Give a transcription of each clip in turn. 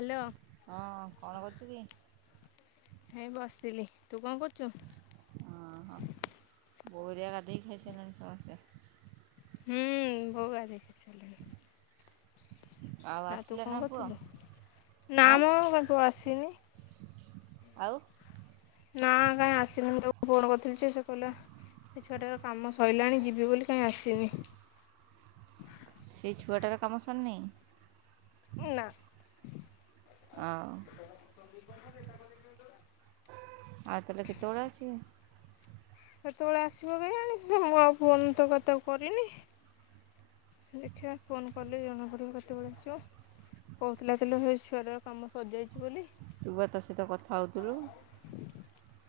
Hello. ହଁ କଣ କରୁଛୁ କି? ନାଇଁ ବସିଥିଲି ତୁ କଣ କରୁଚୁ? ଓ ହୋ ବୋଉ ହରିଆ ଗାଧିଇ ଖାଇସାଇଲଣି ସମସ୍ତେ? ହୁଁ ବୋଉ ଗାଧେଇ ଆଉ ଆସିଲା ନା ପୁଅ? ନାଁ ଆଁ ମ ବାଙ୍କୁ ଆସିନି‌‌‍‍‍‍। ଆଉ। ନା କାଇଁ ଆସିନି ମୁ ତାକୁ ଫୋନ୍ କରିଥିଲି ଯେ ସେ କହିଲା ସେ ଛୁଆଟାର କାମ ସଇଲାଣି ଯିବି ବୋଲି କାଇଁ ଆସିନି। ସେଇ ଛୁଆଟାର କାମ ସରିନି? ନା। ଆ ଉ। ଆଉ ତାଲେ କେତବେଳେ ଆସିବ? କେତେବେଳେ ଆସିବ କେଇଆଣି ମୁଁ ଆଉ ଫୋନ୍ ତ ତାକୁ କରିନି। ଦେଖିବା ଫୋନ କଲେ ଜଣା ପଡିବ କେତେବେଳେ ଆସିବ। କହୁଥୁଲା ତ ହେ ଛୁଆଟାର କାମ ସଜାଇଚି ବୋଲି। ତୁ ବା ତା ସହିତ କଥା ହୋଉଥୁଲୁ?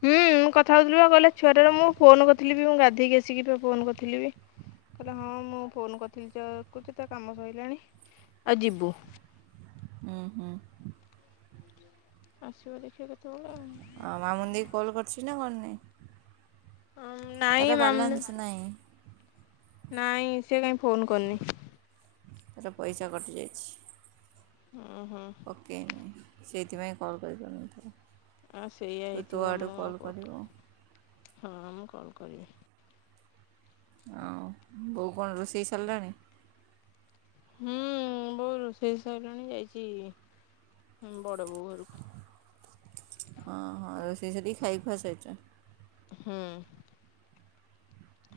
ହୁଁ ମୁଁ କଥା ହୋଉଥିଲି ବା କଇଲେ ଛୁଆଟାରେ ମୁଁ ଫୋନ୍ କରିଥିଲି ବି ମୁଁ ଗାଧେଇକି ଆସିକି ବି ଫୋନ୍ କରିଥିଲି ବି। [inaudible] କହିଲା ହଁ ମୁଁ ଫୋନ୍ ରିଥିଲି ଯେ ଆକୁ ତା କାମ ସଇଲାଣି ଆ ଯିବୁ। ଉଁ ହୁଁ। ଆସିବ ଦେଖିବା କେତେବେଳେ ଆଉ। ହଁ ମାମୁନି ଦେଇ କଲ୍ କରିଛି ନା କରି ନାଇଁ? ହଁ ନାଁ ତାର ବାଲାନ୍ସ ନାହିଁ। ନାଇଁ ସେ କାଇଁ ଫୋନ୍ କରିନି। ତାର ପଇସା କଟିଯାଇଛି। ଉଁ ହୁଁ। ପକେଇନୀ ସେଇଥିପାଇଁ କଲ୍ କରିପାରୁନଥିବ। ଆଉ ସେଇଆ ହେଇଥିବ ମୁଁ ଆଉ କଲ କରିବୁ। ହଁ ମୁଁ କଲ୍ କରିବି। ଆଉ ବୋଉ କଣ ରୋଷେଇ ସରିଲାଣି? ହୁଁ ବୋଉ ରୋଷେଇ ସାଇଲାଣି ଯାଇଚି ବଡ ବୋଉ ଘରକୁ। ହଁ ହଁ ରୋଷେଇ ସାରିକି ଖାଇ ଖୁଆ ସାରିଚନ୍। ହୁଁ।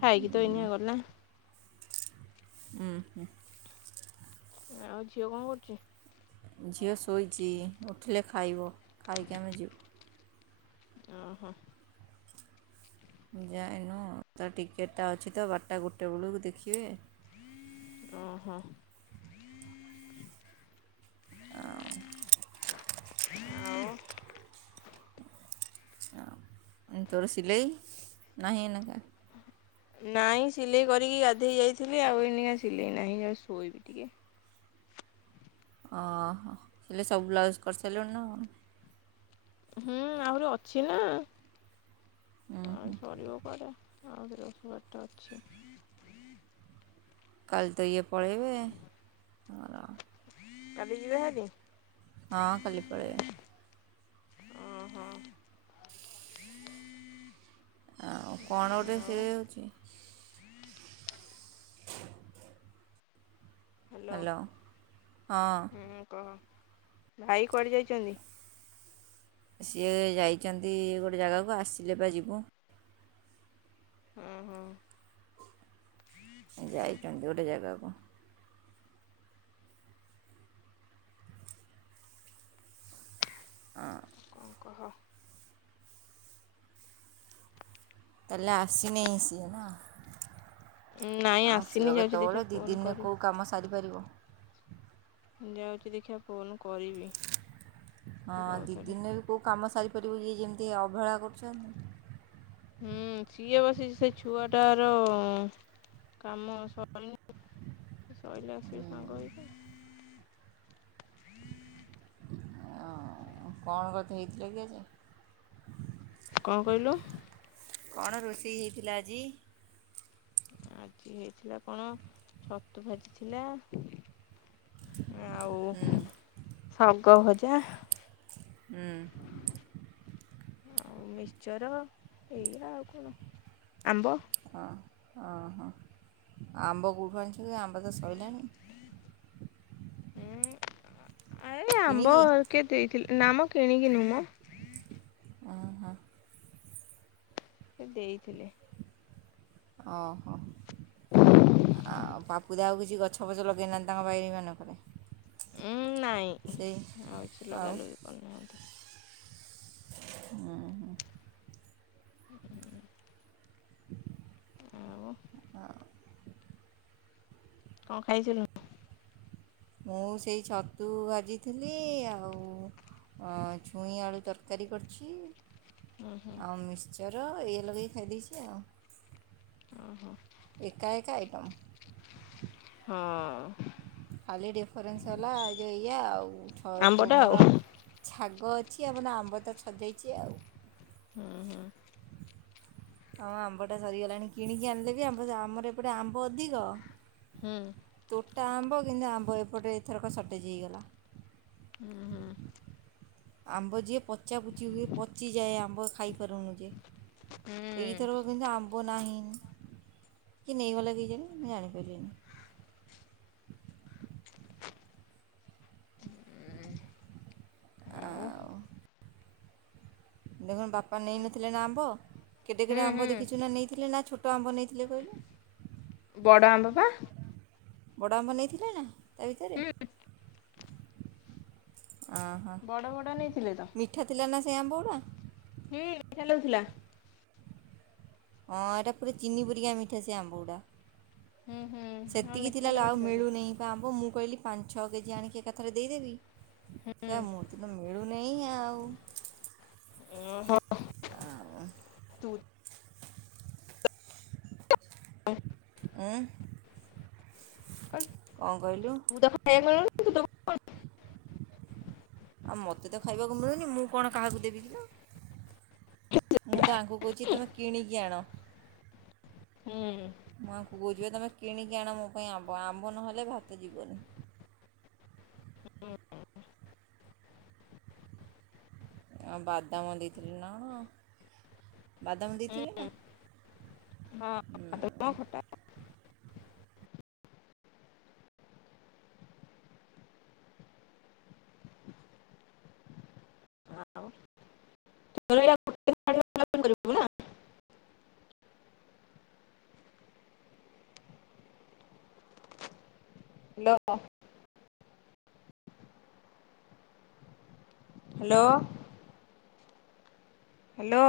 ଖାଇକୀ ତ ଏଇନେ ଗଲା। ଉଁ ହୁଁ। ଆଉ ଝିଅ କଣ କରୁଚି? ଝିଅ ଶୋଇଚି ଉଠିଲେ ଖାଇବ ଖାଇକି ଆମେ ଯିବୁ। ଓହୋ। ଯାଇନୁ ତ ଟିକେଟଟା ଅଛି ତ ବାରଟା ଗୋଟେ ବେଳକୁ ଦେଖିବେ। ଓହୋ। ଆଉ ଆଉ। ତୋର ସିଲେଇ ନାହିଁ ଏଇନାକା? ନାଇଁ ସିଲେଇ କରିକି ଗାଧେଇ ଯାଇଥିଲି ଆଉ ଏଇନାକା ସିଲେଇ ନାହିଁ ଯାଉଚି ଶୋଇବି ଟିକେ। ଓହୋ ହେଲେ ସବୁ ବ୍ଲାଉଜ କରିସାରିଲୁଣି ନା କଣ? ହୁଁ ଆହୁରି ଅଛି ନା ଆଉ ସରିବ। ପରେ ଆଉଥରେ ସ ବାଟ ଅଛି। କାଲି ତ ଇଏ ପଳେଇବେ। ଆମର କାଲି ଯିବେ ହାରି? ହଁ କାଲି ପଳେଇବେ। ଓହୋ ଆଉ କଣ ଗୋଟେ ଆଉ ସେ ହେଉଛି? ହ୍ୟାଲୋ ହଁ। ହୁଁ କହ। ଭାଇ କୁଆଡେ ଯାଇଚନ୍ତି? ସିଏ ଯାଇଛନ୍ତି ଗୋଟେ ଜାଗାକୁ ଆସିଲେ ପା ଯିବୁ। ହଁ ହଁ। ଯାଇଛନ୍ତି ଗୋଟେ ଜାଗାକୁ। ଅଁ। କଣ କହ? ତାହାଲେ ଆସିନେଇ ସିଏ ନା? ନାଇଁ ଆସିନି ଆସିବ ଯାଉଛି ଦେଖିବା କେତେବେଳେ ଦି ଫୋନ ଦିନରେ କୋଉ କରିବି। କାମ ସାରିପାରିବ। ଯାଉଛି ଦେଖିବା ଫୋନ କରିବି। ହଁ ତାକୁ ଦି ଆଉଥରେ। ଦିନରେ ବି କୋଉ କାମ ସାରିପାରିବୁ ଇଏ ଯେମିତି ଅବହେଳା କରୁଚନ୍ତି। ହୁଁ ସିଏ ବସିଚି ସେ ଛୁଆଟାର କାମ ସରିନି ସଇଲେ ଆସିବେ ସାଙ୍ଗ ହେଇକି। କଣ କଥା ହେଇଥିଲ କି ଆଜି? କଣ କହିଁଲୁ? କଣ ରୋଷେଇ ହେଇଥିଲା ଆଜି? ଆଜି ହେଇଥିଲା କଣ ଛତୁ ଭାଜି ଥିଲା। ଆଉ ହୁଁ। ଶାଗ ଭଜା। ହୁଁ। ଆଉ ମିଶ୍ଚର ଏଇଆ ଆଉ କଣ ଆମ୍ବ। ହଁ ହଁ ହଁ ଆମ୍ବ କଉଠୁ ଆଣୁଚୁ କି? ଆମ୍ବ ତ ସଇଲାଣି। ଉଁ ଏଇ ଆମ୍ବ କିଣିକି କେ ଦେଇଥିଲେ ନାଁ ମ କିଣିକି ନୁହେଁ ମ। ଓ ହୋ। ସେ ଦେଇଥିଲେ। ଓହୋ ଆଉ ପାପୁ ଆଉ କିଛି ଗଛ [unintelligible] ଲଗେଇ ନାଆନ୍ତି ତାଙ୍କ ବାଇରି ମାନଙ୍କରେ। ଉଁ ନାଇଁ ଆଉ କିଛି ଆଉ ଲଗା ଲୁଗି କରୁନାହାଁନ୍ତି। ଉଁ ହୁଁ। [unintelligible] ଆଉ। ହଉ। କଣ ଖାଇଥିଲୁ? ମୁଁ ସେଇ ଛତୁ ଭାଜିଥିଲି ଆଉ ଅଁ ଛୁଇଁ ଆଳୁ ତରକାରୀ କରିଚି। ଉଁ ହୁଁ ଆଉ ମିକ୍ସଚର ଏଇଆ ଲଗେଇକି ଖାଇ ଦେଇଚି ଆଉ। ଓହୋ ଏକା ଏକା ଆଇଟମ୍ ହଁ। ଖାଲି ଡିଫରେନ୍ସ ହେଲା ଯେ ଏଇଆ ଆଉ ଛ ଆମ୍ବଟା ଆଉ ତୁମର ଛାଗ ଅଛି ଆମର ଆମ୍ବ ତ ଛଜାଇଚି ଆଉ। ହୁଁ ହୁଁ। ହଁ ଆମ୍ବଟା ସରିଗଲାଣି କିଣିକି ଆଣିଲେ ବି ଆମ୍ବ ଆମର ଏପଟେ ଆମ୍ବ ଅଧିକ। ହୁଁ। ତୋଟା ଆମ୍ବ କିନ୍ତୁ ଆମ୍ବ ଏପଟେ ଏଥରକ ସଟେଜ୍ ହେଇଗଲା। ହୁଁ। ଆମ୍ବ ଯିଏ ପ ପଚାପୁଚି ହୁଏ ପଚିଯାଏ ଆମ୍ବ ଖାଇପାରୁନୁ ଯେ ହୁଁ ହୁଁ ଏଇଥରକ କିନ୍ତୁ ଆମ୍ ମ୍ବ ନାହିଁ ନ୍ କିଏ ନେଇଗଲା କେଜାଣି ମୁଁ ଜାଣିପାଇଲିନି। ଆଉ। ଦେଖୁନୁ ବାପା ନେଇନଥିଲେ ନା ଆମ୍ବ କେଡେ ହୁଁ କେଡେ ଆମ୍ବ ହୁଁ ଦେଖିଚୁ ନା ନେଇଥିଲେ ନା ଛୋ ଟ ଆମ୍ୱ ନେଇଥିଲେ କଇଲୁ। ବଡ଼ ଆମ୍ବ ପା। ବଡ଼ ଆମ୍ବ ନେଇଥିଲେ ନା ତା ଭିତରେ ହୁଁ ଅହ। ବଡ଼ ବଡ଼ ନେଇଥିଲେ ତ। ମିଠା ଥିଲା ନା ସେଇ ଆମ୍ବଉଡ଼ା? ହୁଁ ମିଠା ଲାଗୁଥୁଲା। ହଁ ଏଇଟା ପୁରା ଚିନି ପୁରିକା ମିଠା ସେ ଆମ୍ବ ଗୁଡ଼ା। ହୁଁ ହୁଁ। ହଁ ସେତିକି ମିଠା ଥିଲା ଲ ଆଉ ଲାଗୁଥିଲା ତ ମିଳୁନେଇଁ ପା ଆମ୍ବ ମୁଁ କଇଲି ପାଞ୍ଚ୍ ଛଅ କେଜି ଆଣିକି ଏକାଥରେ ଦେଇଦେବି। ହୁଁ ତା ମୁତି ତ ମଳୁ ନେଇଁ ଆଉ। ଓହୋ। ଆଉ ତୁ ଆଁ ଉଁ କଣ ତୁ ତ ଖାଇବାକୁ ମିଳୁନି ତୁ ତ କହିଲୁ? ଆଉ ମୋତେ ତ ଖାଇବାକୁ ମିଳୁନି ମୁଁ କଣ କାହାକୁ ଦେବି କି ଲୋ। ମୁଁ ତ ଆଙ୍କୁ କଉଚି ତମେ କିଣିକି ଆଣ। ହୁଁ। ମୁଁ ଆଙ୍କୁ କହୁଚି ପା ତମେ କିଣିକି ଆଣ ମୋ ପାଇଁ ଆମ୍ବ ଆମ୍ବ ନହେଲେ ଭାତ ଯିବନି। ଆଉ ବାଦାମ ଦେଇଥିଲେ ନା କଣ ବାଦାମ ଦେଇଥିଲେ ନା? ହଁ ତ ଖଟା [unintelligible] ବୁ ନାଁ ହଲ [unintelligible] ଅ ହ୍ୟାଲୋ ହ୍ୟାଲୋ